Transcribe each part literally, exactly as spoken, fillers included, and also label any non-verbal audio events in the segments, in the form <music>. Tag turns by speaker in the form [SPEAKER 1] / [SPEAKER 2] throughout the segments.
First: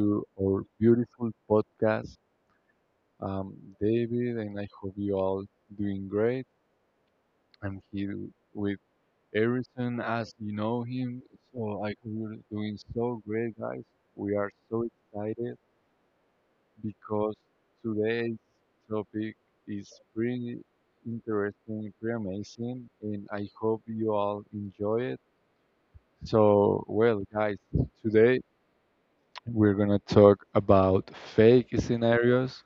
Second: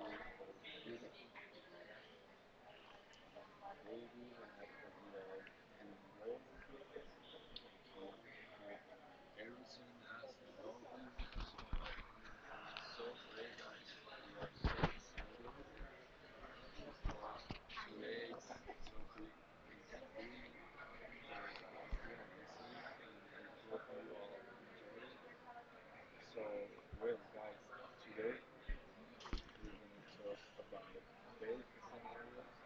[SPEAKER 1] to our beautiful podcast. I David, and I hope you all doing great. I'm here with Harrison, as you know him. So I hope you're doing so great, guys. We are so excited because today's topic is pretty interesting, pretty amazing, and I hope you all enjoy it. So, well, guys, today we're going to talk about fake scenarios,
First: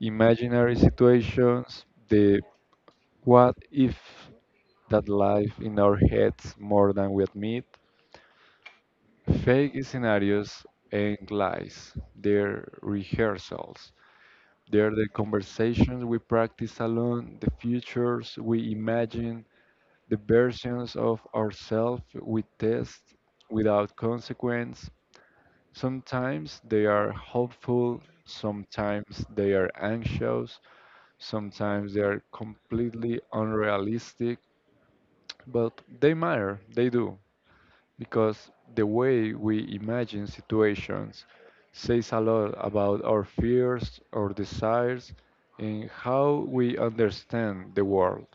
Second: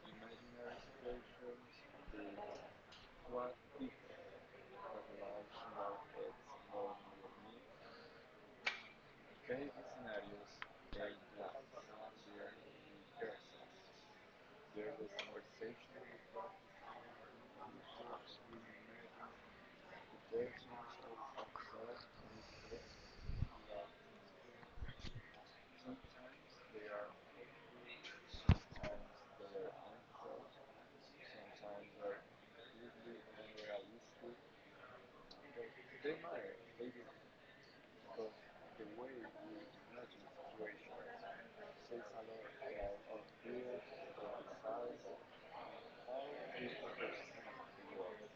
[SPEAKER 1] imaginary situations, the what if that live in our heads more than we admit. Fake scenarios and lies, they're rehearsals. They're the conversations we practice alone, the futures we imagine, the versions of ourselves we test without consequence. Sometimes they are hopeful, sometimes they are anxious, sometimes they are completely unrealistic, but they matter, they do, because the way we imagine situations says a lot about our fears, our desires, and how we understand the world.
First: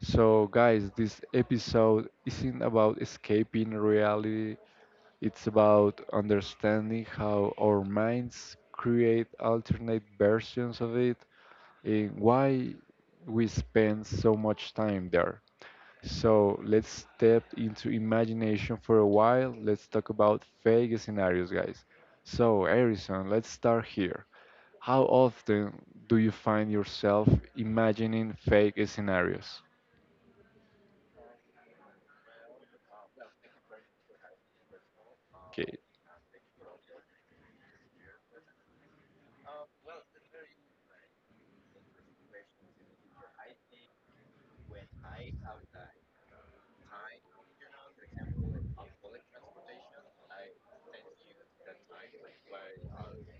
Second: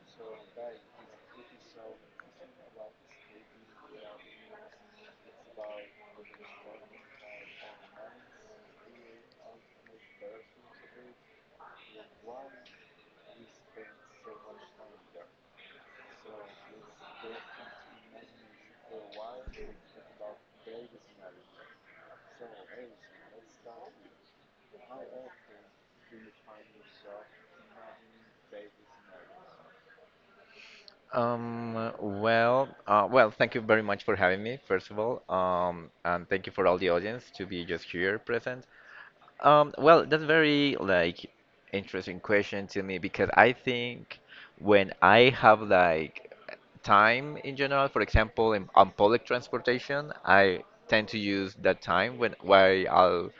[SPEAKER 1] So, guys, this episode isn't about escaping reality, it's about understanding how our minds create alternate versions of it and why we spend so much time there. So, let's step into imagination for a while. Let's talk about fake scenarios, guys. So, Harrison, let's start here. How often do you find yourself imagining fake scenarios?
[SPEAKER 2] Um, well, uh, well, thank you very much for having me, first of all,
[SPEAKER 1] Okay.
[SPEAKER 2] um, and thank you for all the audience to be just here present. Um, well, that's very like interesting question to me because I think when I have like time in general, for example, in, on public transportation, I tend to use that time when while I'll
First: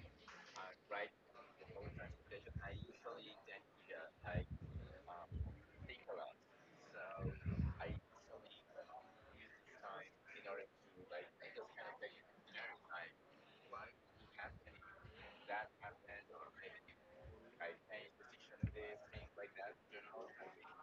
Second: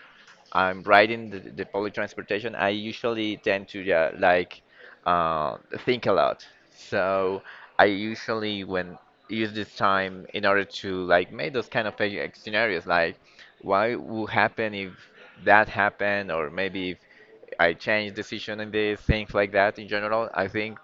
[SPEAKER 2] I'm riding the, the public transportation, I usually tend to, yeah, like, uh, think a lot. So I usually when use this time in order to like make those kind of eh, scenarios, like why would happen if that happened, or maybe if I change decision and this, things like that. In general, I think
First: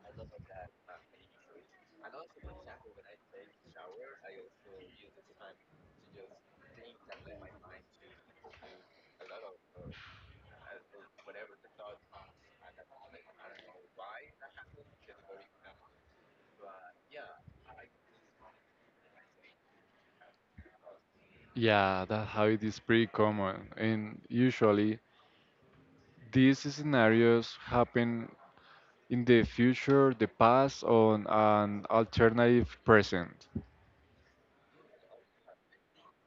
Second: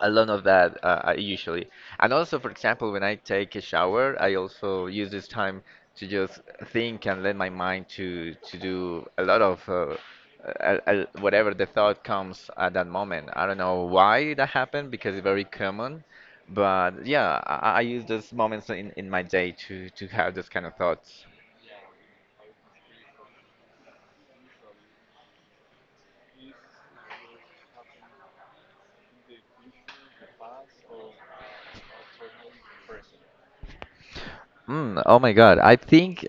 [SPEAKER 2] a lot of that, uh, I usually. And also, for example, when I take a shower, I also use this time to just think and let my mind to to do a lot of uh, uh, uh, whatever the thought comes at that moment. I don't know why that happened because it's very common, but yeah, I, I I use those moments in, in my day to to have those kind of thoughts.
[SPEAKER 1] Yeah, that habit is pretty common, and usually these scenarios happen in the future, the past, on an alternative present.
[SPEAKER 2] Mm, oh my God. I think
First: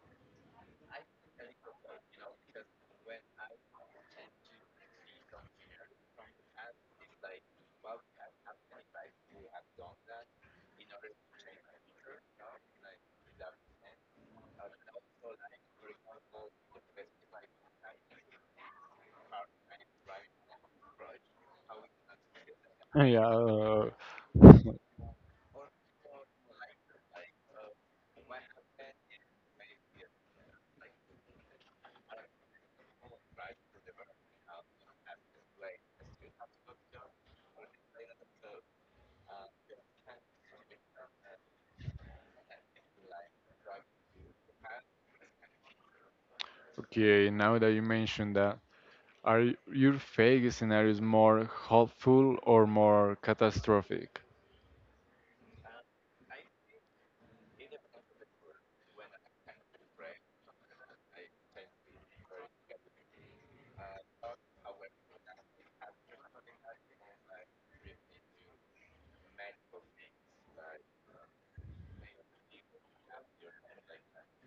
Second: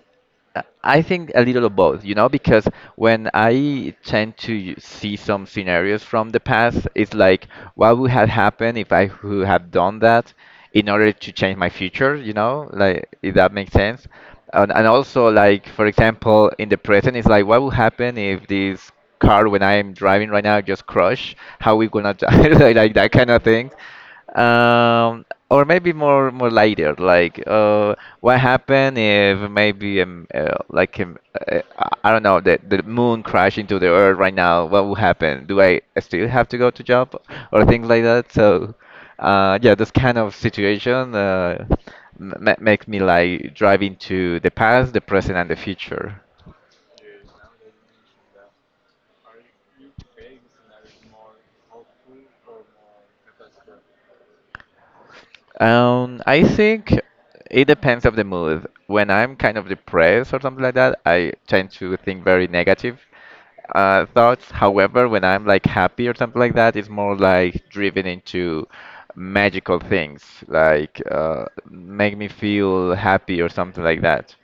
[SPEAKER 2] uh, I think a little of both, you know, because when I tend to see some scenarios from the past, it's like what would have happened if I would have done that in order to change my future, you know, like if that makes sense. And, and also like for example, in the present, it's like what would happen if this car when I'm driving right now just crush? How we gonna die? <laughs> Like,
[SPEAKER 1] <laughs>
[SPEAKER 2] like that
[SPEAKER 1] Yeah.
[SPEAKER 2] kind of thing.
[SPEAKER 1] uh, <laughs>
[SPEAKER 2] Um, or maybe more more later, like, uh, what happened if maybe um, uh, like um, uh, I I don't know, the the moon crash into the earth right now? What will happen? Do I still have to go to job or things like that? So, uh, yeah, this kind of situation, uh, m ma- makes me like drive into the past, the present, and the future.
[SPEAKER 1] Okay, now that you mentioned that, are y- your fake scenarios more hopeful or more catastrophic?
[SPEAKER 2] Um, I think it depends of the mood. When I'm kind of depressed or something like that, I tend to think very negative uh, thoughts. However, when I'm like happy or something like that, it's more like driven into magical things, like, uh, make me feel happy or something like that.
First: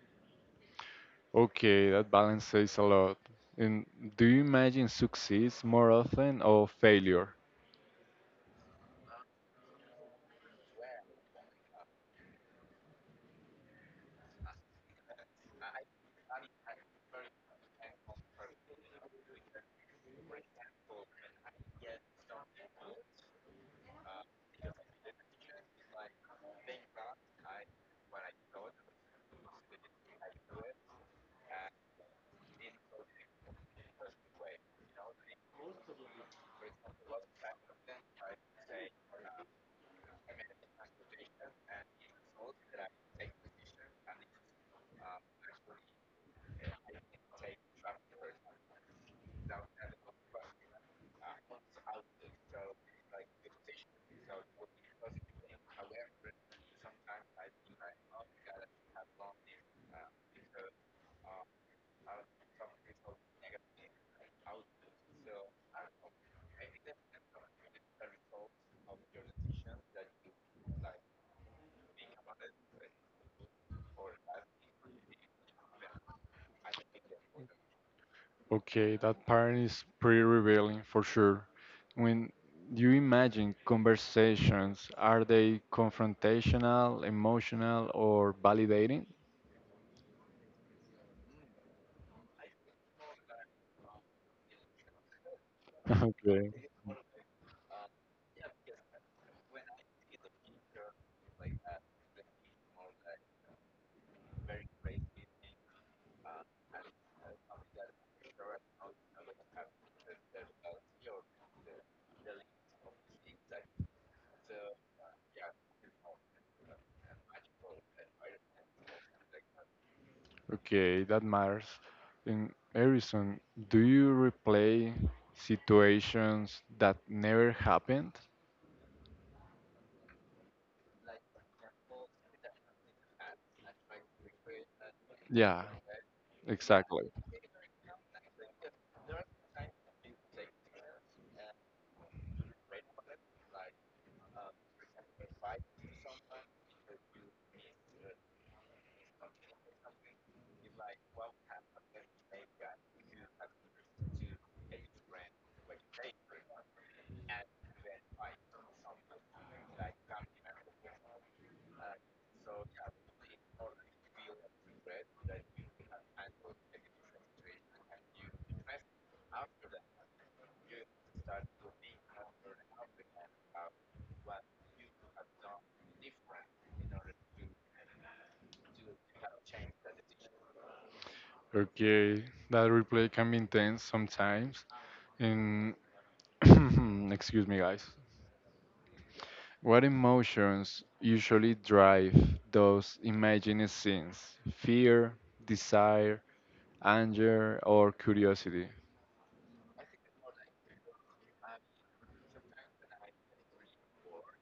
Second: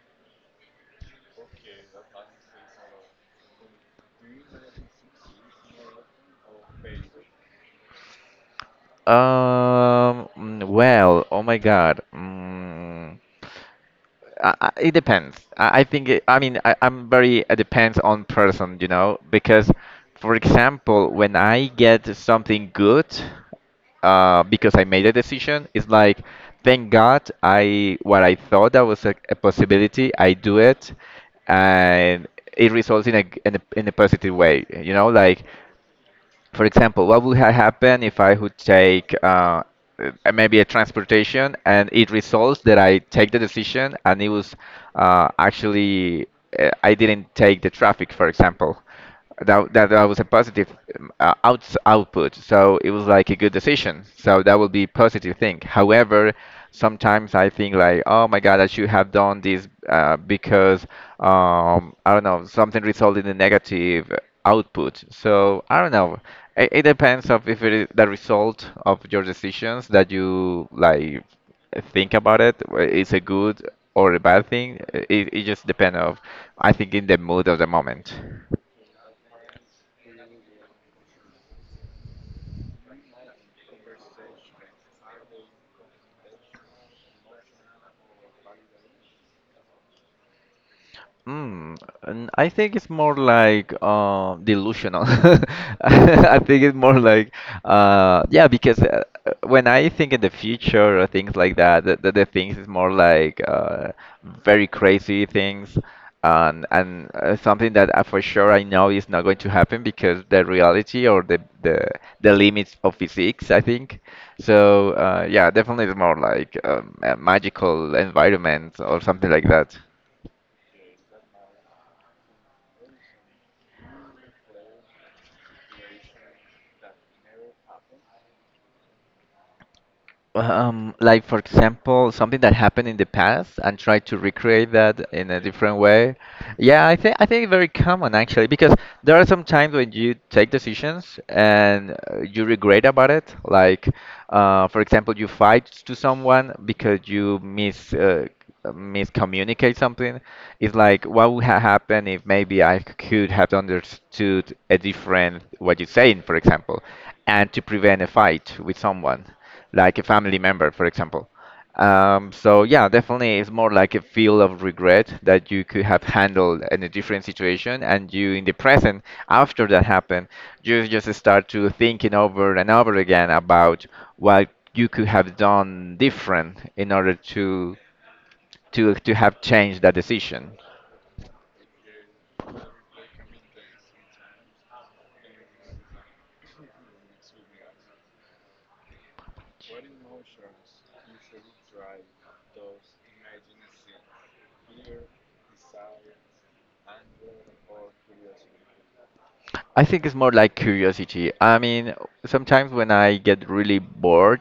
[SPEAKER 1] Okay, that balance says a lot. And do you imagine success more often or failure?
[SPEAKER 2] Um, mm, well, oh my God. Mm. I, I- it depends. I, I think it, I mean I, I'm very, it depends on person, you know, because for example, when I get something good, uh, because I made a decision, it's like thank God I what I thought that was a, a possibility, I do it, and it results in a, g- in a in a positive way, you know, like. For example, what would have happened if I would take uh, uh, maybe a transportation and it results that I take the decision and it was, uh, actually, uh, I didn't take the traffic, for example. That, that, that was a positive um, uh, outs output, so it was like a good decision. So that would be positive thing. However, sometimes I think like, oh my God, I should have done this, uh, because, um, I don't know, something resulted in negative output. So I don't know. It, it depends of if it is the result of your decisions that you like think about it. wh- It's a good or a bad thing. It, it just depends of, I think, in the mood of the moment.
[SPEAKER 1] Okay, that pattern is pretty revealing for sure. When you imagine conversations, are they confrontational, emotional, or validating?
[SPEAKER 2] Mm, and I think it's more like, uh, delusional. <laughs>
[SPEAKER 1] <laughs>
[SPEAKER 2] I
[SPEAKER 1] Okay.
[SPEAKER 2] think it's more like, uh, yeah, because, uh, uh, when I think in the future or things like that, the, the, the things is more like, uh, very crazy things, and and uh, something that I, for sure I know is not going to happen because the reality or the the, the limits of physics, I think. So, uh, yeah, definitely it's more like, um, a magical environment or something like that.
[SPEAKER 1] Okay, that matters. In Harrison, do you replay situations that never happened?
[SPEAKER 2] Um, like for example, something that happened in the past and try to recreate that in a
[SPEAKER 1] Yeah,
[SPEAKER 2] different way. Yeah, I
[SPEAKER 1] exactly.
[SPEAKER 2] think I think it's very common actually because there are some times when you take decisions and, uh, you regret about it. Like, uh, for example, you fight to someone because you mis uh, miscommunicate something. It's like what would have happened if maybe I could have understood a different what you're saying, for example, and to prevent a fight with someone like a family member, for example. Um, so yeah, definitely, it's more like a feel of regret that you could have handled in a different situation, and you in the present, after that happened, you just start to thinking over and over again about what you could have done different in order to to to have changed that decision.
[SPEAKER 1] Okay, that replay can be intense sometimes. And <clears throat> excuse me, guys. What emotions usually drive those imagined scenes? Fear, desire, anger, or curiosity?
[SPEAKER 2] I think it's more like curiosity. I mean, sometimes when I get really bored,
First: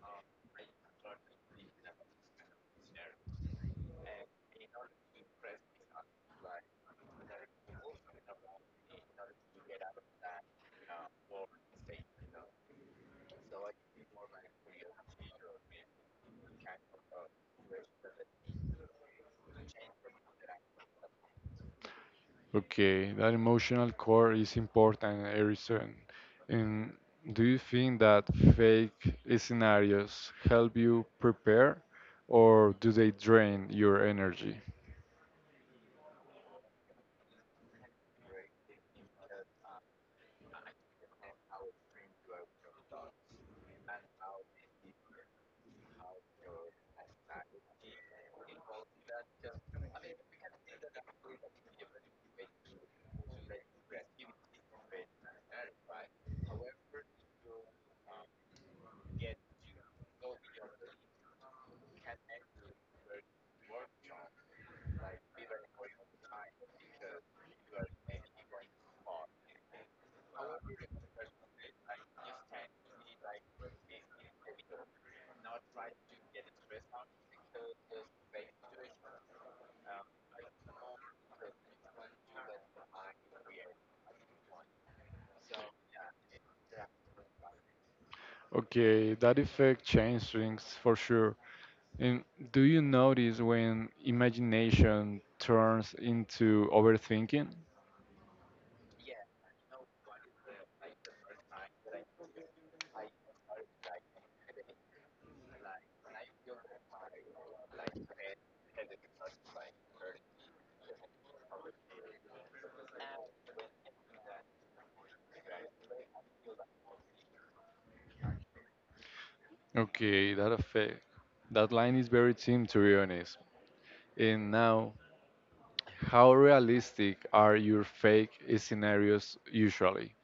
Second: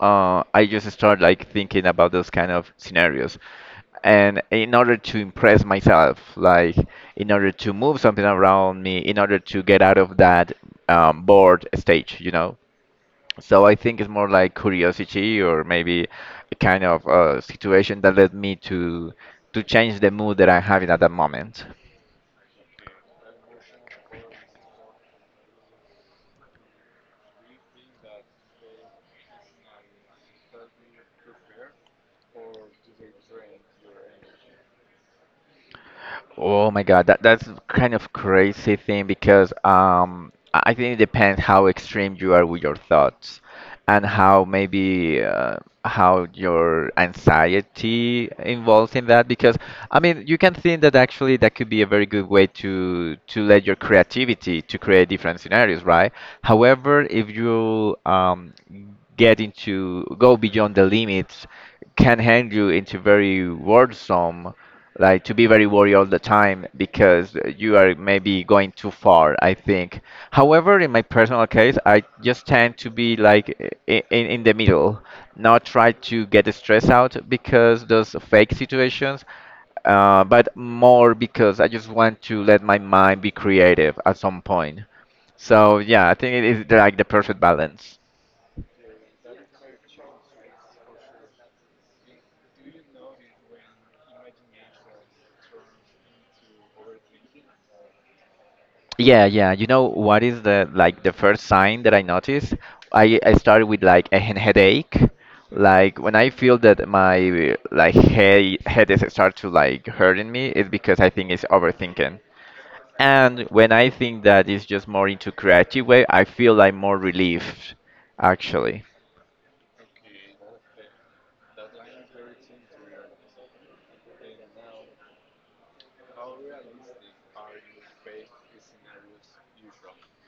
[SPEAKER 2] uh, I just start like thinking about those kind of scenarios. And in order to impress myself, like in order to move something around me, in order to get out of that, um, bored stage, you know? So I think it's more like curiosity or maybe a kind of, uh, situation that led me to to change the mood that I'm having at that moment.
[SPEAKER 1] Okay, that emotional core is important, Erison. And do you think that fake scenarios help you prepare, or do they drain your energy?
[SPEAKER 2] Oh my God, that that's kind of crazy thing because um I I think it depends how extreme you are with your thoughts and how maybe, uh, how your anxiety involves in that because I mean you can think that actually that could be a very good way to to let your creativity to create different scenarios, right? However, if you um get into go beyond the limits can hand you into very worrisome, like to be very worried all the time because you are maybe going too far, I think. However, in my personal case, I just tend to be like in, in, in the middle, not try to get stressed out because those fake situations, uh, but more because I just want to let my mind be creative at some point. So yeah, I think it is like the perfect balance.
[SPEAKER 1] Okay, that effect changes things for sure. And do you notice when imagination turns into overthinking?
[SPEAKER 2] Yeah, yeah. You know what is the, like, the first sign that I noticed? I I started with like a hen- headache. Like when I feel that my like head head is start to like hurting me, it's because I think it's overthinking. And when I think that it's just more into creative way, I feel like more relieved, actually.
[SPEAKER 1] Okay, that effect. That line is very thin, to be honest. And now, how realistic are your fake scenarios usually?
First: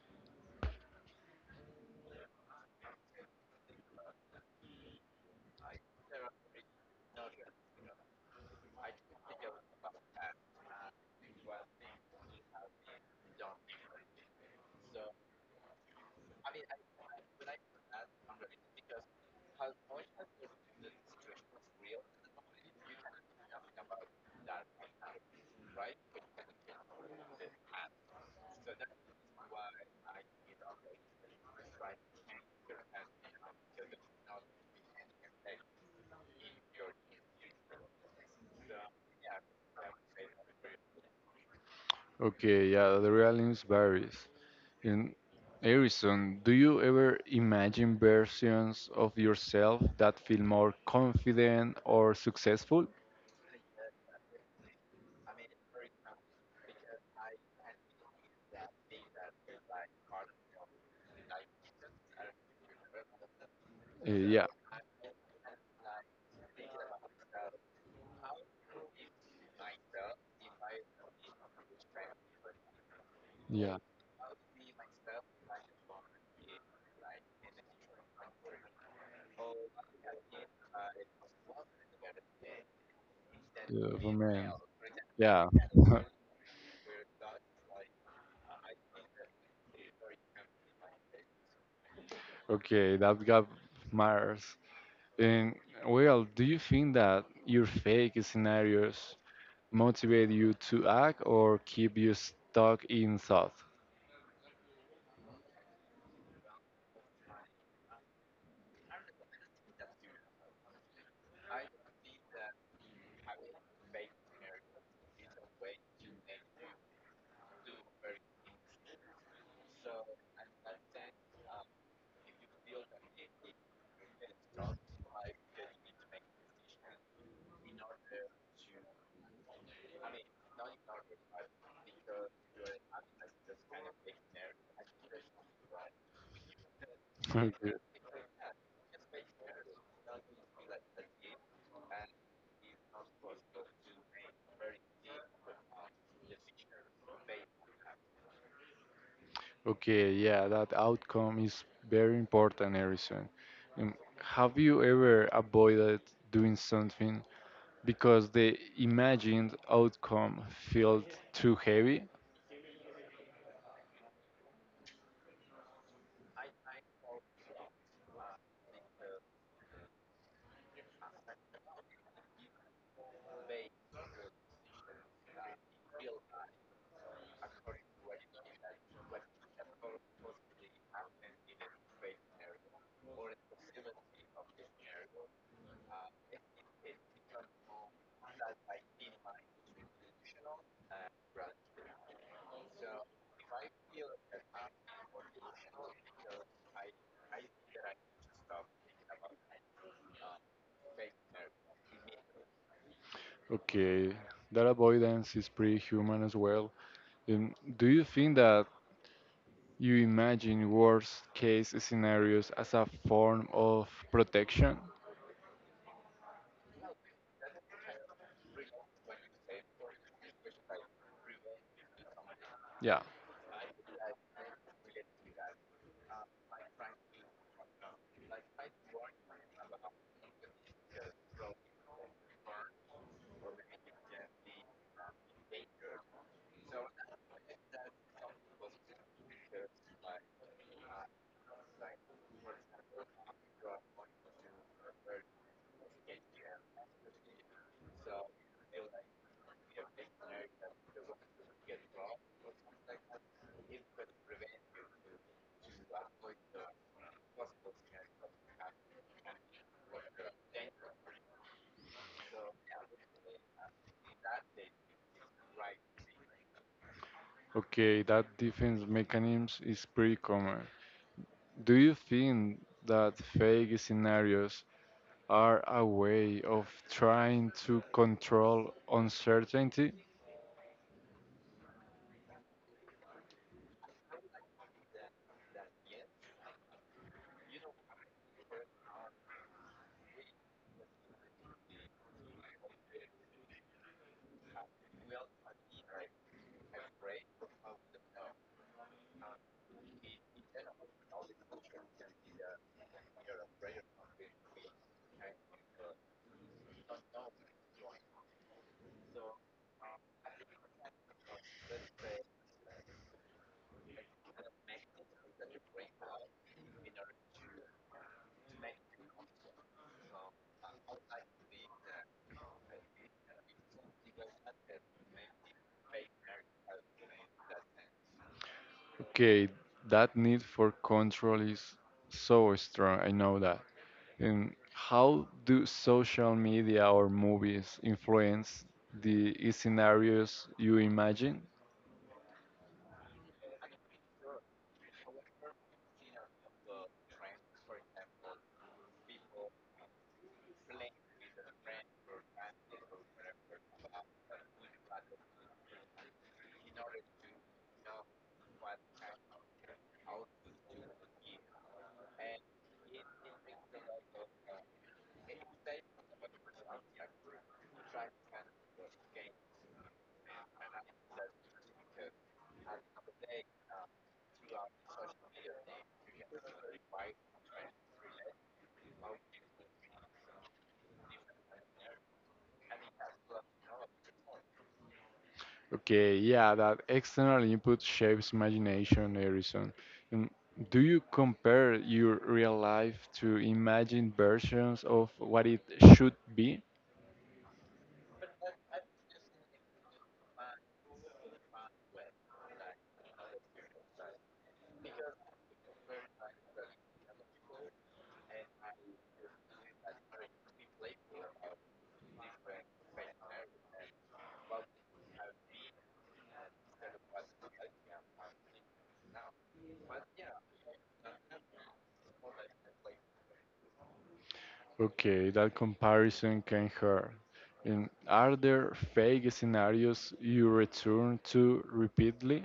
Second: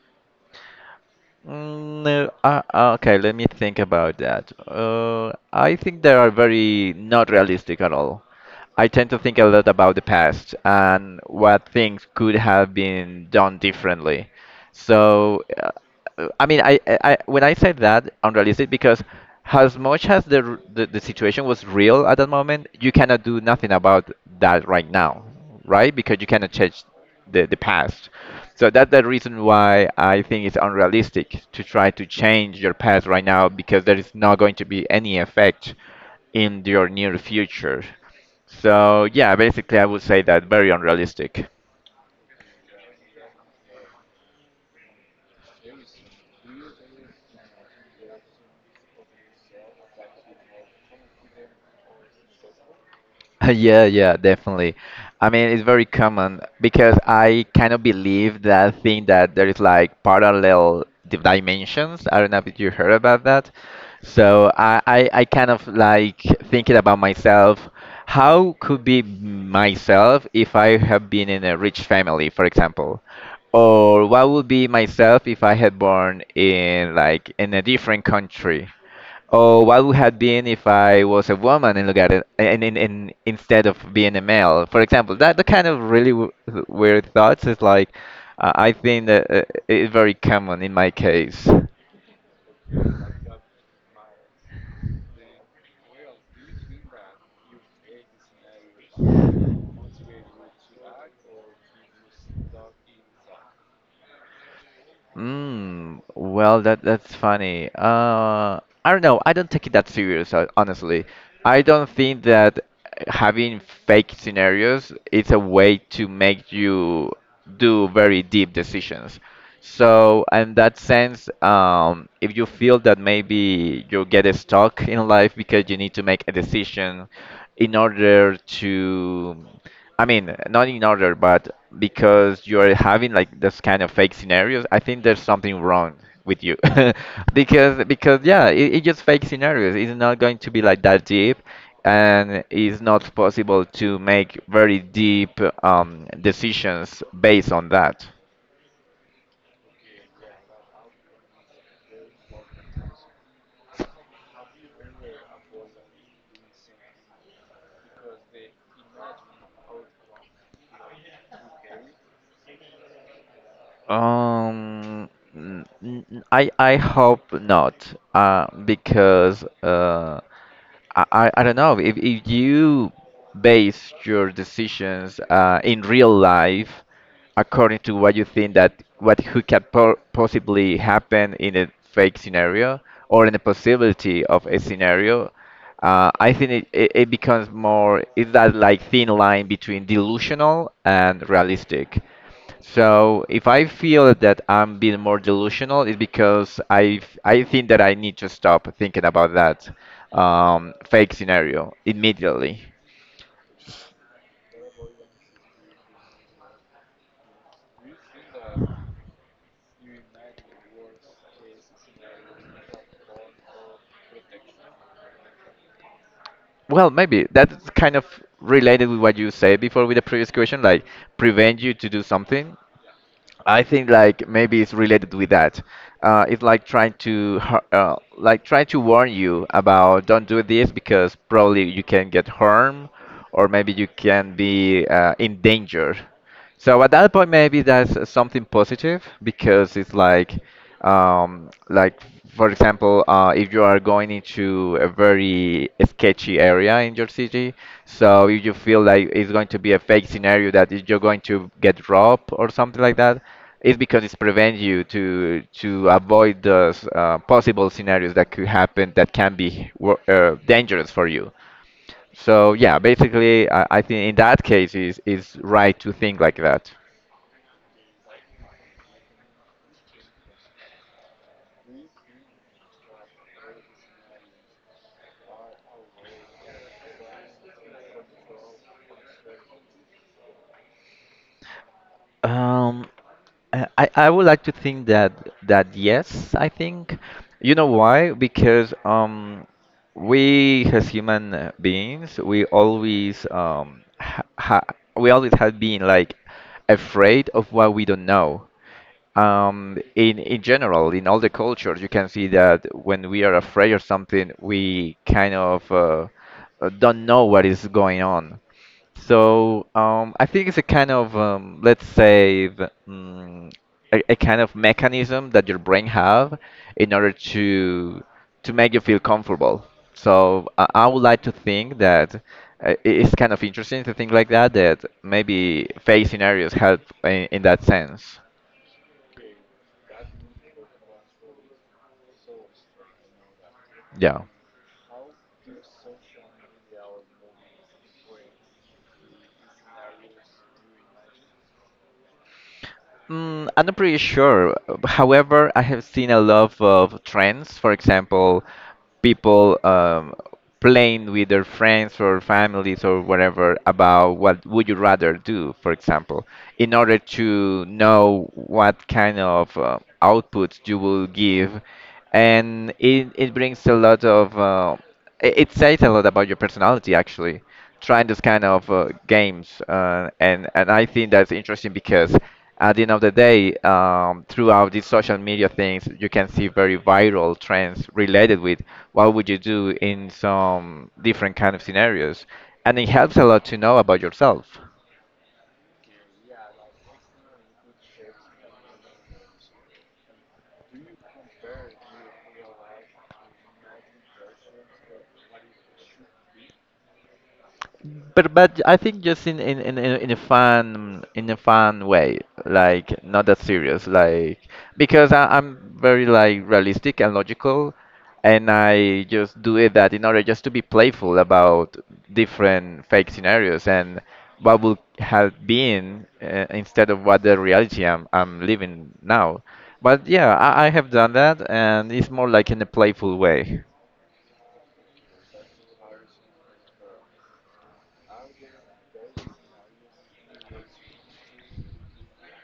[SPEAKER 2] Mm, no, uh, uh, okay, let me think about that. Uh, I think they are very not realistic at all. I tend to think a lot about the past and what things could have been done differently. So, uh, uh, I mean, I, I I- when I say that, unrealistic because as much as the, r- the the situation was real at that moment, you cannot do nothing about that right now, right? Because you cannot change the the past. So that's the reason why I think it's unrealistic to try to change your past right now because there is not going to be any effect in your near future. So yeah, basically I would say that very unrealistic. <laughs>
[SPEAKER 1] Okay, yeah, the realism varies. In Harrison, do you ever imagine versions of yourself that feel more confident or successful?
[SPEAKER 2] Yeah, yeah, definitely. I mean, it's very common because I kind of believe that thing that there is like parallel di- dimensions. I don't know if you heard about that.
[SPEAKER 1] Uh, yeah,
[SPEAKER 2] So I, I, I kind of like thinking about myself. How could be myself if I have been in a rich family, for example?
[SPEAKER 1] yeah,
[SPEAKER 2] Or what would be myself if I had born in, like, in a different country? Or what would have been if I was a woman and look at it, and, and, and instead
[SPEAKER 1] yeah,
[SPEAKER 2] of
[SPEAKER 1] for
[SPEAKER 2] being a
[SPEAKER 1] men.
[SPEAKER 2] male, for example, that the
[SPEAKER 1] Yeah.
[SPEAKER 2] kind of
[SPEAKER 1] <laughs>
[SPEAKER 2] really w weird thoughts is like, uh, I think that, uh, it's very common in my case.
[SPEAKER 1] Okay, that gap matters. And, well, do you think that your fake scenarios motivate you to act or keep you stuck in thought?
[SPEAKER 2] Mm, well, that that's funny. Uh, I don't know. I don't take it that serious, uh, honestly. I don't think that having fake scenarios is a way to make you do very deep decisions. So, in that sense, um, if you feel that maybe you get stuck in life because you need to make a decision in order to, I mean, not in order, but because you're having like this kind of fake scenarios, I think there's something wrong with you.
[SPEAKER 1] <laughs>
[SPEAKER 2] <laughs>
[SPEAKER 1] Okay.
[SPEAKER 2] Because because yeah, it, it just fake scenarios. It's not going to be like that deep, and it's not possible to make very deep, um, decisions based on that.
[SPEAKER 1] Okay, yeah, that outcome is very important, Harrison. Um, Have you ever avoided doing something because the imagined outcome felt too heavy?
[SPEAKER 2] Um, n- n- I I hope not, uh, because uh, I, I I don't know if, if you base your decisions uh, in real life according to what you think that what who can po possibly happen in a fake scenario or in the possibility of a scenario. uh, I think it, it, it becomes more is that like thin line between delusional and realistic. So if I feel that I'm being more delusional, it's because I I think that I need to stop thinking about that um, fake scenario immediately.
[SPEAKER 1] Okay, that avoidance is pretty human as well. Um, do you think that you imagine worst case scenarios as a form of protection?
[SPEAKER 2] Well, maybe that's kind of related with what you said before with the previous question, like prevent you to do something.
[SPEAKER 1] Yeah.
[SPEAKER 2] I think like maybe it's related with that. Uh, it's like trying to har- uh, like trying to warn you about don't do this because probably you can get harmed or maybe you can be uh, in danger. So at that point, maybe that's uh, something positive because it's like, um, like, for example, uh, if you are going into a very sketchy area in your city, so if you feel like it's going to be a fake scenario that is- you're going to get robbed or something like that, it's because it's prevent you to to avoid those uh, possible scenarios that could happen that can be wor- uh, dangerous for you. So yeah, basically, I, I think in that case, is is right to think like that.
[SPEAKER 1] Okay, that defense mechanism is pretty common. Do you think that fake scenarios are a way of trying to control uncertainty?
[SPEAKER 2] Um, I, I I would like to think that that yes, I think. You know why? Because um, we as human uh, beings, we always um, ha ha we always have been like afraid of what we don't know. Um, in in general, in all the cultures, you can see that when we are afraid of something, we kind of uh, uh, don't know what is going on. So um, I think it's a kind of um, let's say the, mm, a, a kind of mechanism that your brain have in order to to make you feel comfortable. So I, I would like to think that uh, i- it's kind of interesting to think like that, that maybe fake scenarios help in, in that sense.
[SPEAKER 1] Okay, that need for control is so strong, I know that.
[SPEAKER 2] Yeah.
[SPEAKER 1] And how do social media or movies influence the scenarios you imagine?
[SPEAKER 2] Mm, I'm not pretty sure. However, I have seen a lot of trends. For example, people um, playing with their friends or families or whatever about what would you rather do, for example, in order to know what kind of uh, output you will give. And it, it brings a lot of, uh, it it says a lot about your personality, actually trying this kind of uh, games, uh, and and I think that's interesting because at the end of the day, um, throughout these social media things you can see very viral trends related with what would you do in some different kind of scenarios, and it helps a lot to know about yourself.
[SPEAKER 1] Okay, yeah, that external input shapes imagination, Harrison. And do you compare your real life to imagined versions of what it should be?
[SPEAKER 2] But but I think just in in in in in a fun in a fun way, like, not that serious, like, because I, I'm very like realistic and logical, and I just do it that in order just to be playful about different fake scenarios and what would have been, uh, instead of what the reality I'm I'm living now. But yeah, I, I have done that, and it's more like in a playful way.
[SPEAKER 1] Okay, that comparison can hurt. And are there fake scenarios you return to repeatedly?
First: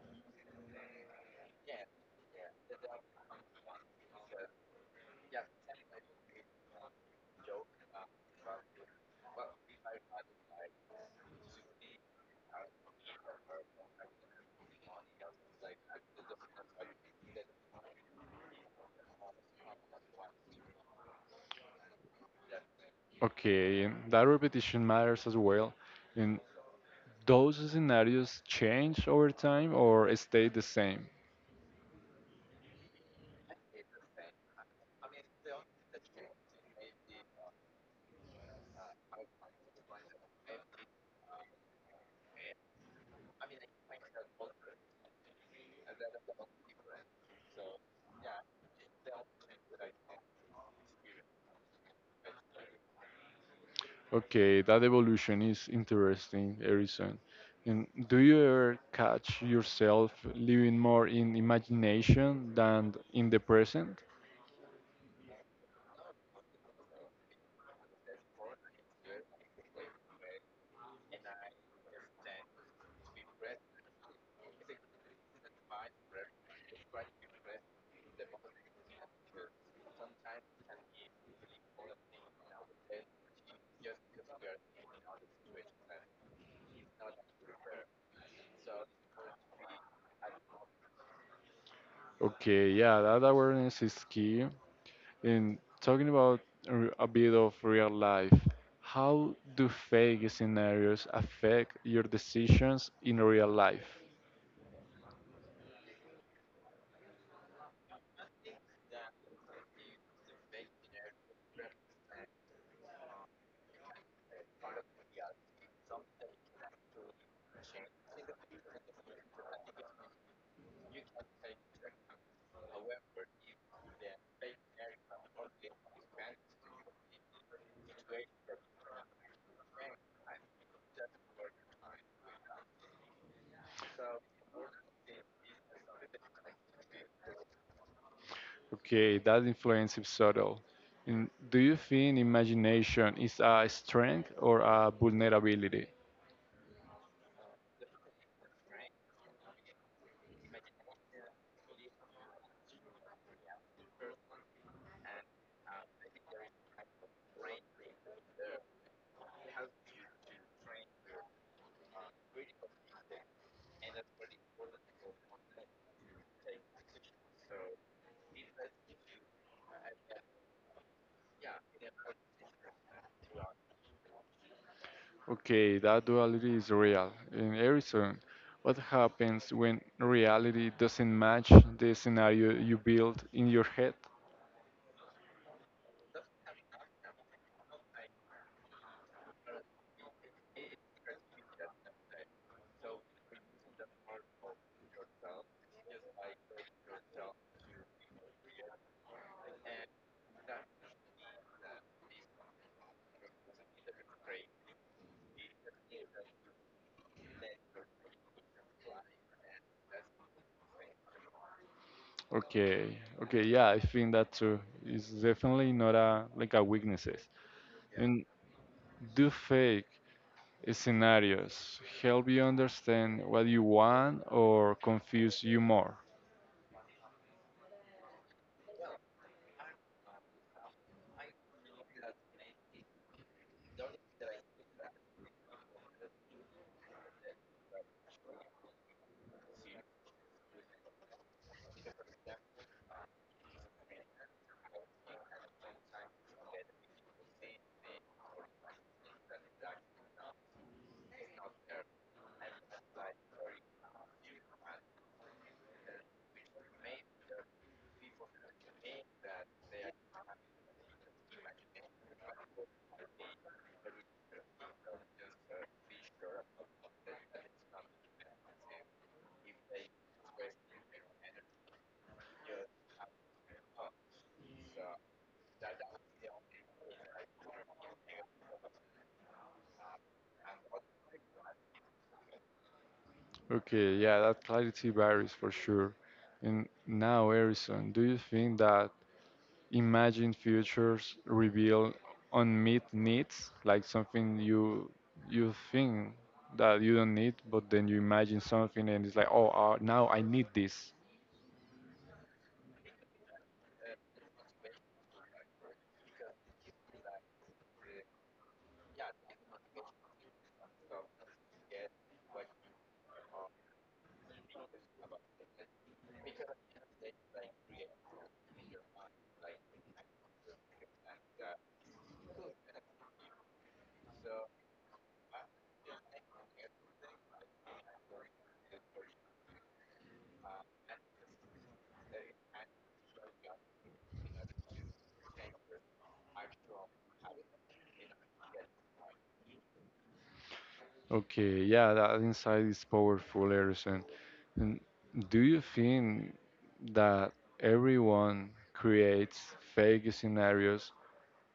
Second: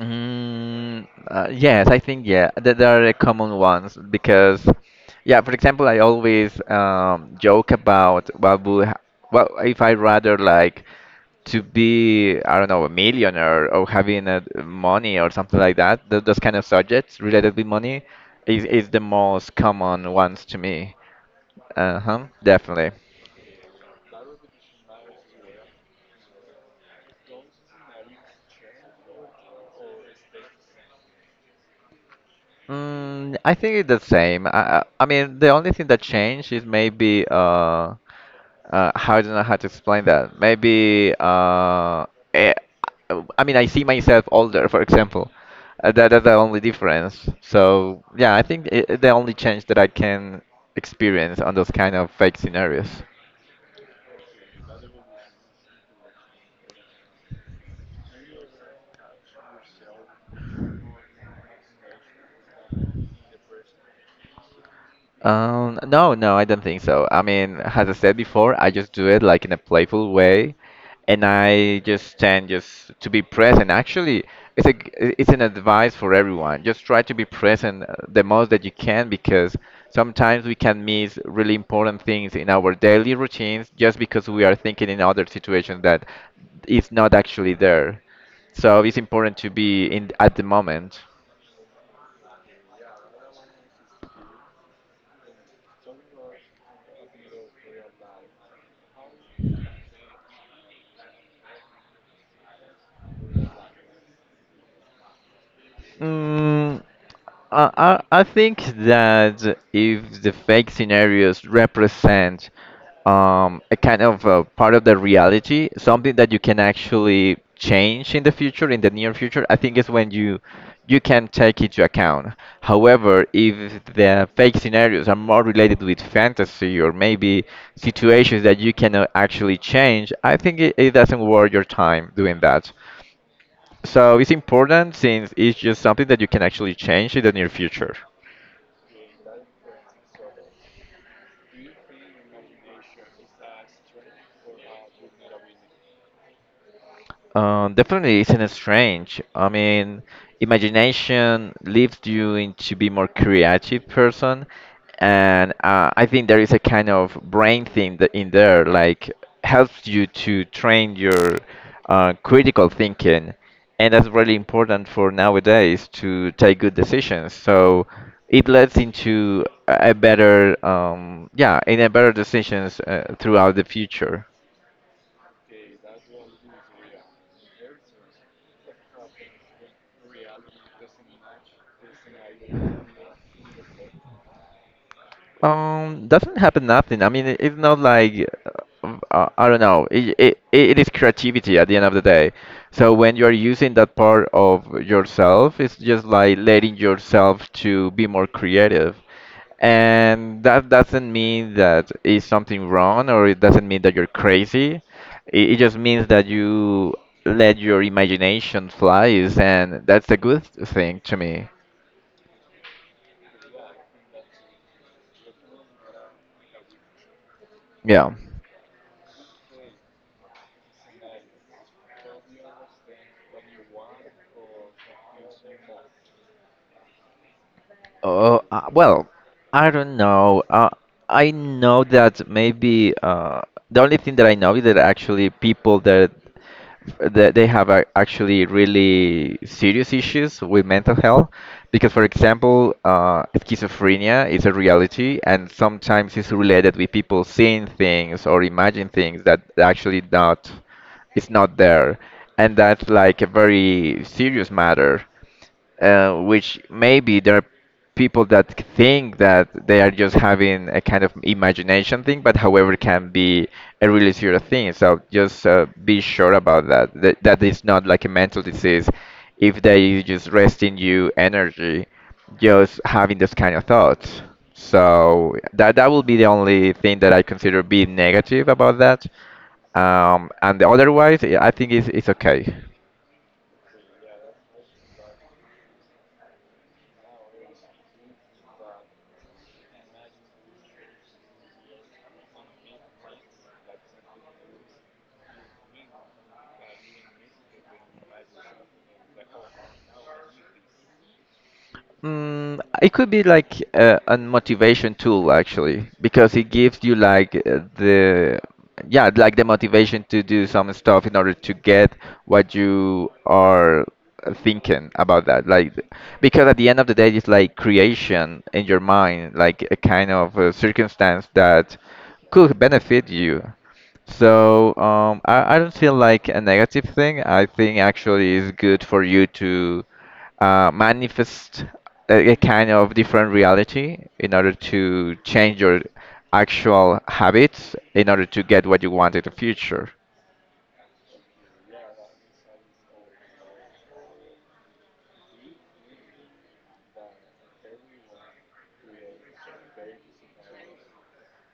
[SPEAKER 2] Mm, uh, yes, I think, yeah, that there are the common ones because, yeah, for example, I always um, joke about what would ha what if I rather like to be, I don't know, a millionaire or having uh money or something like that. Th those kind of subjects related with money is is the most common ones to me. Uh-huh, definitely.
[SPEAKER 1] Okay, and that repetition matters as well. And those scenarios change over time or stay the same?
[SPEAKER 2] Mm, I think it's the same. I I I mean, the only thing that changed is maybe uh. Uh, I don't know how to explain that. Maybe uh, eh, I mean, I see myself older, for example. Uh, that is the only difference. So yeah, I think it, the only change that I can experience on those kind of fake scenarios.
[SPEAKER 1] Okay, that evolution is interesting, Erison. And do you ever catch yourself living more in imagination than in the present?
[SPEAKER 2] Um, no, no, I don't think so. I mean, as I said before, I just do it like in a playful way, and I just tend just to be present. Actually, it's a g- I- it's an advice for everyone. Just try to be present, uh, the most that you can, because sometimes we can miss really important things in our daily routines just because we are thinking in other situations that is not actually there. So it's important to be in at the moment.
[SPEAKER 1] Okay, yeah, that awareness is key. And talking about r- a bit of real life, how do fake scenarios affect your decisions in real life?
[SPEAKER 2] Mm, I, I I think that if the fake scenarios represent um, a kind of a part of the reality, something that you can actually change in the future, in the near future, I think is when you you can take into account. However, if the fake scenarios are more related with fantasy or maybe situations that you cannot actually change, I think it, it doesn't worth your time doing that. So it's important since it's just something that you can actually change in the near future.
[SPEAKER 1] Okay, that influence is subtle. And do you think imagination is a strength or a vulnerability?
[SPEAKER 2] Um, definitely, isn't it strange? I mean, imagination leads you into be more creative person, and uh, I think there is a kind of brain thing that in there, like helps you to train your uh, critical thinking, and that's really important for nowadays to take good decisions. So it leads into a a better, um, yeah, in a better decisions, uh, throughout the future.
[SPEAKER 1] Okay, that duality is real. In Arizona, what happens when reality doesn't match the scenario you build in your head?
[SPEAKER 2] Um, doesn't happen nothing. I mean, it- it's not like, uh, uh, I don't know. It, it it is creativity at the end of the day. So when you're using that part of yourself, it's just like letting yourself to be more creative. And that doesn't mean that is something wrong, or it doesn't mean that you're crazy. It, it just means that you let your imagination flies, and that's a good thing to me.
[SPEAKER 1] Okay, okay, yeah, I think that too. It's definitely not a like a weaknesses.
[SPEAKER 2] Yeah.
[SPEAKER 1] And do fake scenarios help you understand what you want or confuse you more?
[SPEAKER 2] Oh, uh, well, I don't know. Uh, I know that maybe, uh, the only thing that I know is that actually people that that they have a, actually really serious issues with mental health, because, for example, uh, schizophrenia is a reality, and sometimes it's related with people seeing things or imagine things that actually not, it's not there, and that's like a very serious matter, uh, which maybe there are people that think that they are just having a kind of imagination thing, but, however, can be a really serious thing. So just, uh, be sure about that, that that is not like a mental disease. If they just resting you energy, just having those kind of thoughts. So that that will be the only thing that I consider being negative about that. Um, and otherwise, I think it's, it's okay.
[SPEAKER 1] Okay, yeah, that clarity varies for sure. And now, Harrison, do you think that imagine futures reveal unmet needs, like something you you think that you don't need, but then you imagine something and it's like, oh, uh, now I need this.
[SPEAKER 2] Mm, it could be like a, a motivation tool, actually, because it gives you like, uh, the yeah, like the motivation to do some stuff in order to get what you are thinking about that. Like, because at the end of the day, it's like creation in your mind, like a kind of uh circumstance that could benefit you, so, um, I, I don't feel like a negative thing. I think actually it's good for you to, uh, manifest a, a kind of different reality in order to change your actual habits in order to get what you want in the future.
[SPEAKER 1] Okay, yeah, that insight is powerful, Erison. And do you think that everyone creates fake scenarios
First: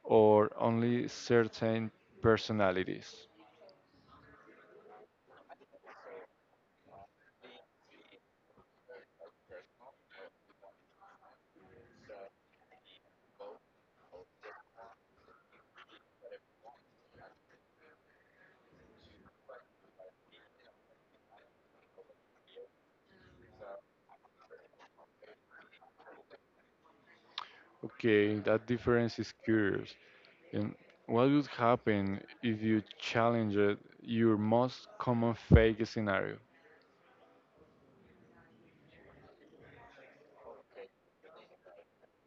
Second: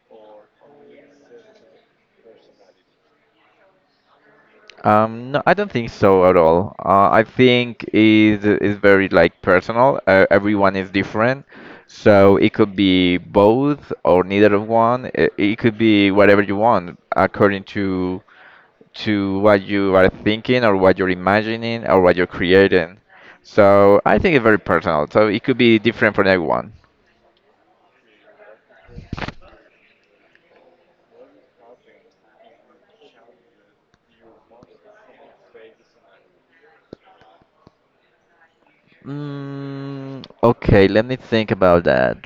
[SPEAKER 1] or only certain personalities?
[SPEAKER 2] Um, no, I don't think so at all. Uh, I think it is very like personal. Uh, everyone is different, so it could be both or neither of one. It, it could be whatever you want according to to what you are thinking or what you're imagining or what you're creating. So I think it's very personal. So it could be different for everyone.
[SPEAKER 1] Okay, that difference is curious. And what would happen if you challenged your most common fake scenario?
[SPEAKER 2] Mm, okay, let me think about that.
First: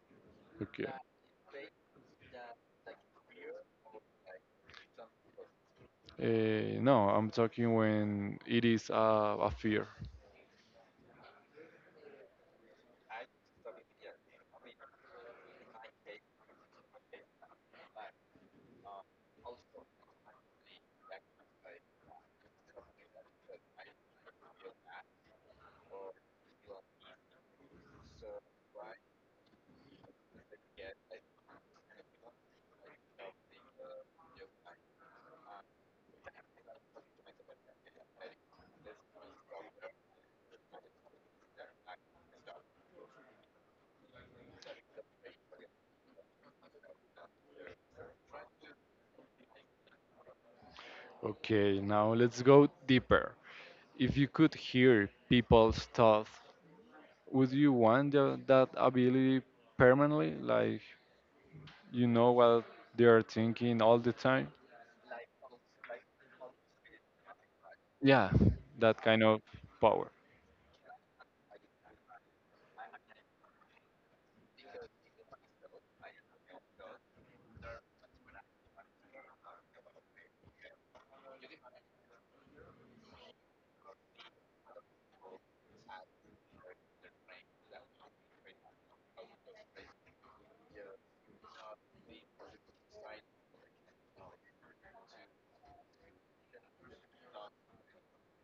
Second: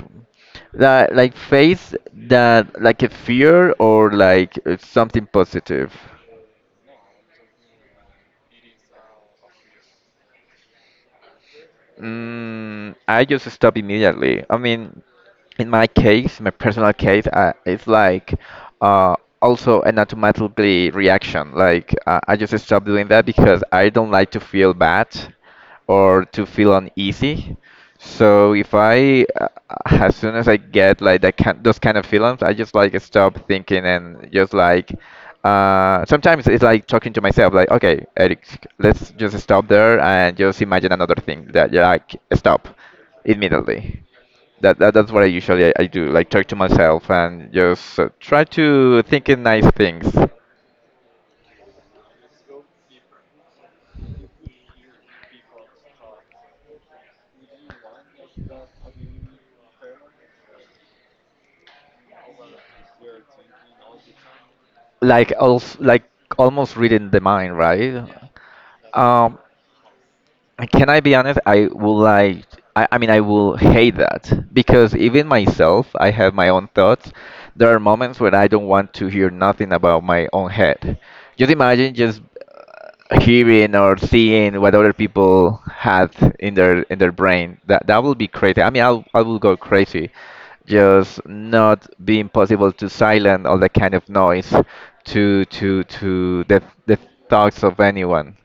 [SPEAKER 1] Okay.
[SPEAKER 2] That like face that like a fear or like, uh, something positive.
[SPEAKER 1] Uh, no, I'm talking when it is a, a fear.
[SPEAKER 2] Mm, I just stop immediately. I mean, in my case, my personal case, uh, it's like, uh, also an automatically reaction. Like, uh, I just stopped doing that because I don't like to feel bad or to feel uneasy. So if I, uh, as soon as I get like that kind, those kind of feelings, I just like stop thinking and just like. Uh, sometimes it's like talking to myself, like, okay, Eric, let's just stop there and just imagine another thing that you're like, stop immediately. That, that that's what I usually I, I do, like talk to myself and just, uh, try to think in nice things,
[SPEAKER 1] Okay, now let's go deeper. If you could hear people's thoughts, would you want the, that ability permanently? Like, you know what they are thinking all the time?
[SPEAKER 2] like, also, like almost reading the mind, right?
[SPEAKER 1] Yeah, that kind
[SPEAKER 2] Um,
[SPEAKER 1] of power.
[SPEAKER 2] can I be honest? I will like I, I mean, I will hate that because even myself, I have my own thoughts. There are moments when I don't want to hear nothing about my own head. Just imagine just, uh, hearing or seeing what other people had in their in their brain, that that will be crazy. I mean, i'll I will go crazy just not being possible to silence all that kind of noise to to to the the thoughts of anyone.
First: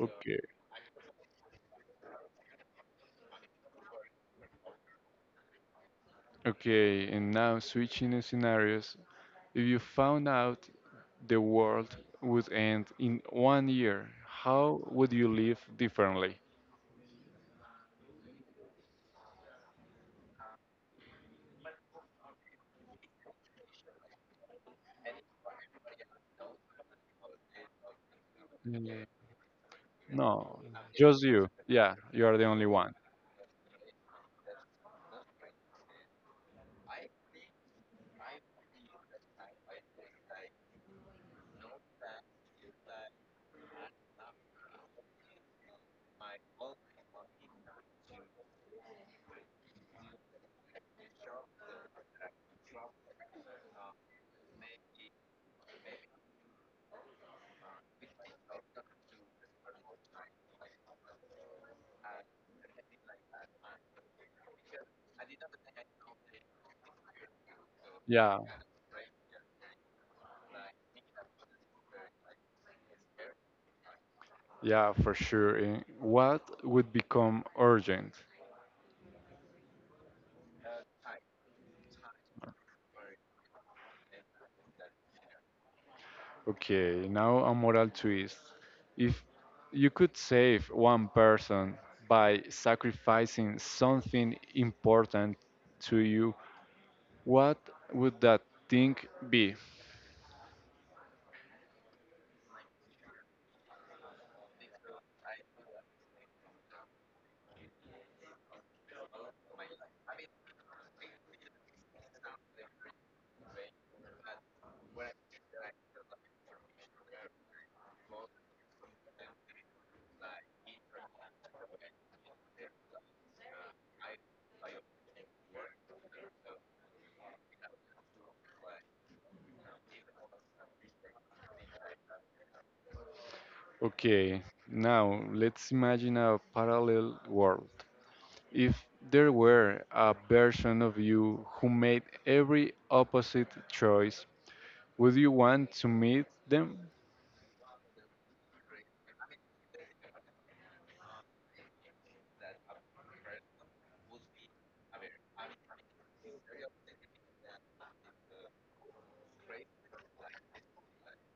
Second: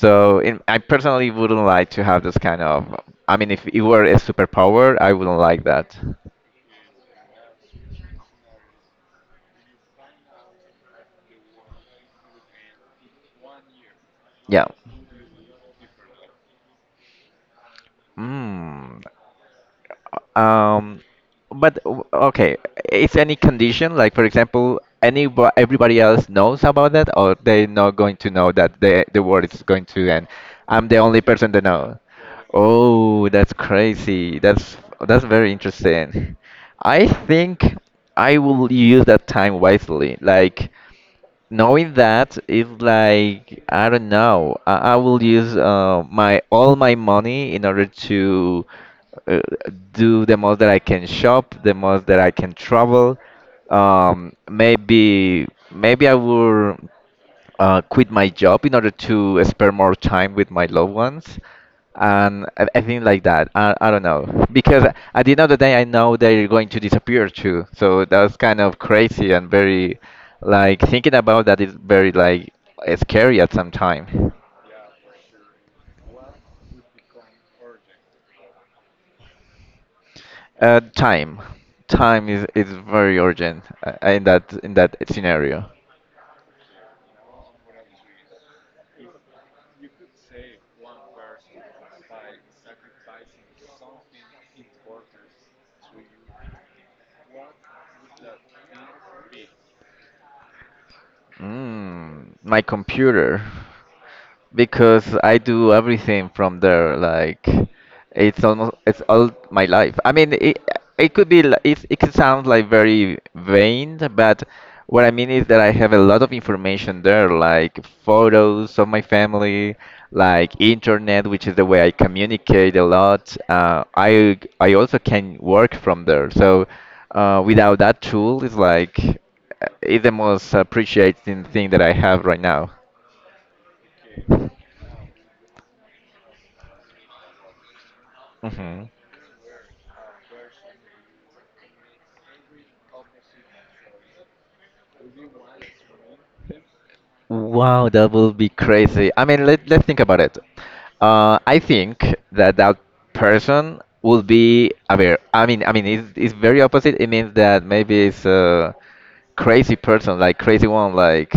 [SPEAKER 1] Okay.
[SPEAKER 2] in, I personally wouldn't like to have this kind of. I mean, if it were a superpower, I wouldn't like that.
[SPEAKER 1] Okay, and now switching the scenarios. If you found out the world would end in one year,
[SPEAKER 2] Yeah.
[SPEAKER 1] how would you live differently?
[SPEAKER 2] Mm, Um, but w- okay, is any condition like, for example, any everybody else knows about that, or they're not going to know that the
[SPEAKER 1] Mm,
[SPEAKER 2] the world is going to end?
[SPEAKER 1] No,
[SPEAKER 2] I'm the only
[SPEAKER 1] just you.
[SPEAKER 2] person that
[SPEAKER 1] Yeah,
[SPEAKER 2] know.
[SPEAKER 1] you are the only one.
[SPEAKER 2] Oh, that's crazy. That's that's very interesting. I think I will use that time wisely. Like, knowing that is like, I don't know. I, I will use, uh, my all my money in order to, uh, do the most that I can shop, the most that I can travel. Um, maybe maybe I will, uh, quit my job in order to spend more time with my loved ones, and I, I think like that, I, I don't know, because at the end of the day I know they're going to disappear too, so that's
[SPEAKER 1] Yeah,
[SPEAKER 2] kind of crazy and very, like, thinking about that is very like scary at some time.
[SPEAKER 1] yeah, for sure. And what would become urgent?
[SPEAKER 2] Uh, time time is, is very urgent, uh, in that in that scenario.
[SPEAKER 1] Okay, now a moral twist. If you could save one person by sacrificing something important to you, what would that thing be?
[SPEAKER 2] Mm, my computer, because I do everything from there. Like, it's almost it's all my life. I mean, it it could be li- it it could sound like very vain, but what I mean is that I have a lot of information there, like photos of my family, like internet, which is the way I communicate a lot. Uh, I I also can work from there. So, uh, without that tool, it's like uh, it's the most appreciating thing that I have right now.
[SPEAKER 1] Okay, now let's imagine a parallel world.
[SPEAKER 2] Hmm.
[SPEAKER 1] If there were a version of you who made every opposite choice, would you want to meet them?
[SPEAKER 2] Wow, that will be crazy. I mean, let, let's think about it. Uh, I think that that person will be aware. I mean, I mean, it's, it's very opposite. It means that maybe it's uh, crazy person, like crazy one, like,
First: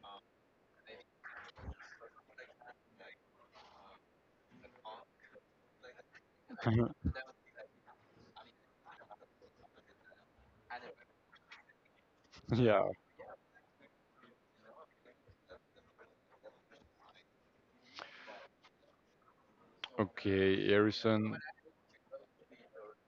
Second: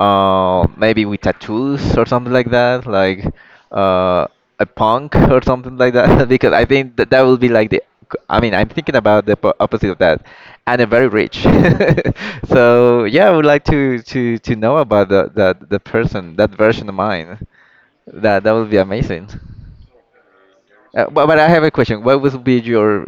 [SPEAKER 2] uh, maybe with tattoos or something like that, like, uh, a punk or something like that. <laughs> Because I think that
[SPEAKER 1] <laughs>
[SPEAKER 2] that will be like the. I mean, I'm thinking about the po- opposite of that, and a very rich. <laughs>
[SPEAKER 1] Yeah,
[SPEAKER 2] So yeah, I would like to to to know about the that the the person, that version of mine. That that would be amazing.
[SPEAKER 1] okay,
[SPEAKER 2] Uh, but, but
[SPEAKER 1] Harrison.
[SPEAKER 2] I have a question. What would be your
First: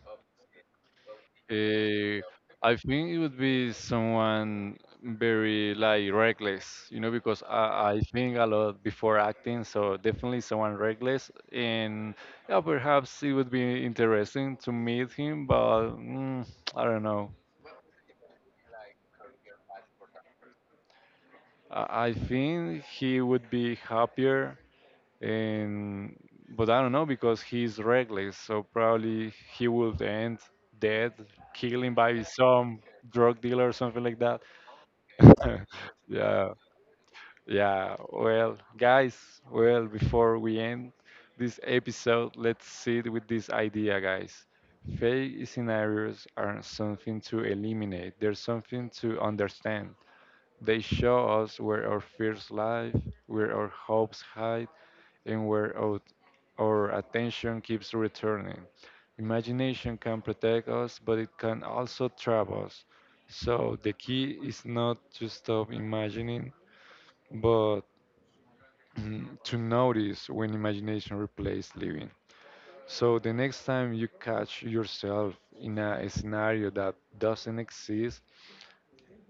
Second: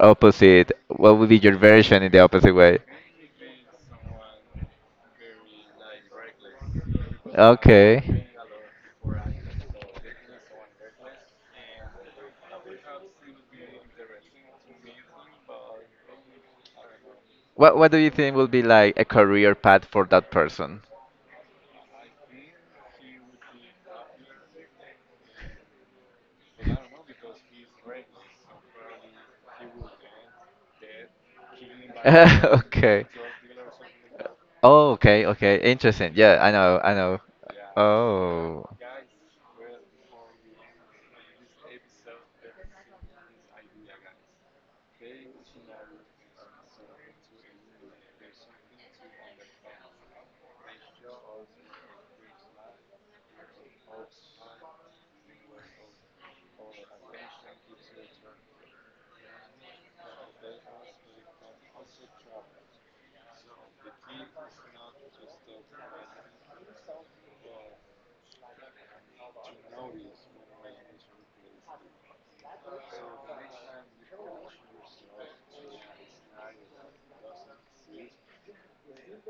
[SPEAKER 2] opposite? What would be your version in
[SPEAKER 1] Uh,
[SPEAKER 2] the opposite
[SPEAKER 1] I
[SPEAKER 2] way?
[SPEAKER 1] think it would be someone very like reckless, you know, because I, I
[SPEAKER 2] Okay.
[SPEAKER 1] think a lot before acting, so definitely someone reckless. And yeah, perhaps it would be interesting to meet him, but mm, I don't know.
[SPEAKER 2] What What do you think will be like a career path for that person?
[SPEAKER 1] I, I think he would be happier, and but I don't know
[SPEAKER 2] <laughs>
[SPEAKER 1] because he's reckless, so probably he would end dead, killing by some
[SPEAKER 2] Okay.
[SPEAKER 1] drug dealer or something like that.
[SPEAKER 2] Oh, okay, okay.
[SPEAKER 1] <laughs>
[SPEAKER 2] Interesting. Yeah,
[SPEAKER 1] Yeah,
[SPEAKER 2] I know, I know.
[SPEAKER 1] yeah. Well,
[SPEAKER 2] Oh,
[SPEAKER 1] guys, well, before we end this episode, let's sit with this idea, guys. Fake scenarios are something to eliminate, they're something to understand. They show us where our fears lie, where our hopes hide, and where out our attention keeps returning. Imagination can protect us, but it can also trap us. So the key is not to stop imagining, but <clears throat> to notice when imagination replaces living. So the next time you catch yourself in a scenario that doesn't exist,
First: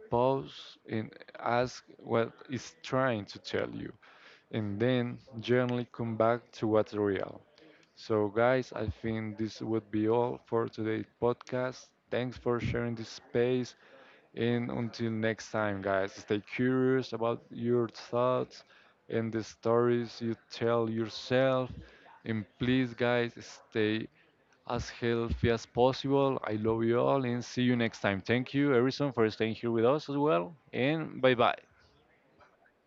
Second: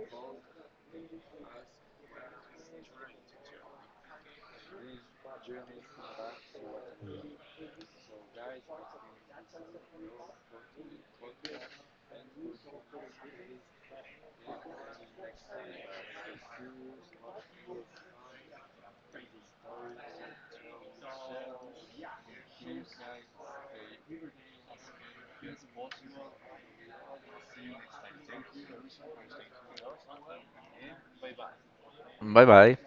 [SPEAKER 1] pause and ask what it's trying to tell you, and then gently come back to what's real. So, guys, I think this would be all for today's podcast. Thanks for sharing this space. And until next time, guys, stay curious about your thoughts and the stories you tell yourself. And please, guys, stay as healthy as possible. I love you all and see you next time. Thank you, Harrison, for staying here with us as well. And bye bye.
[SPEAKER 2] bye bye.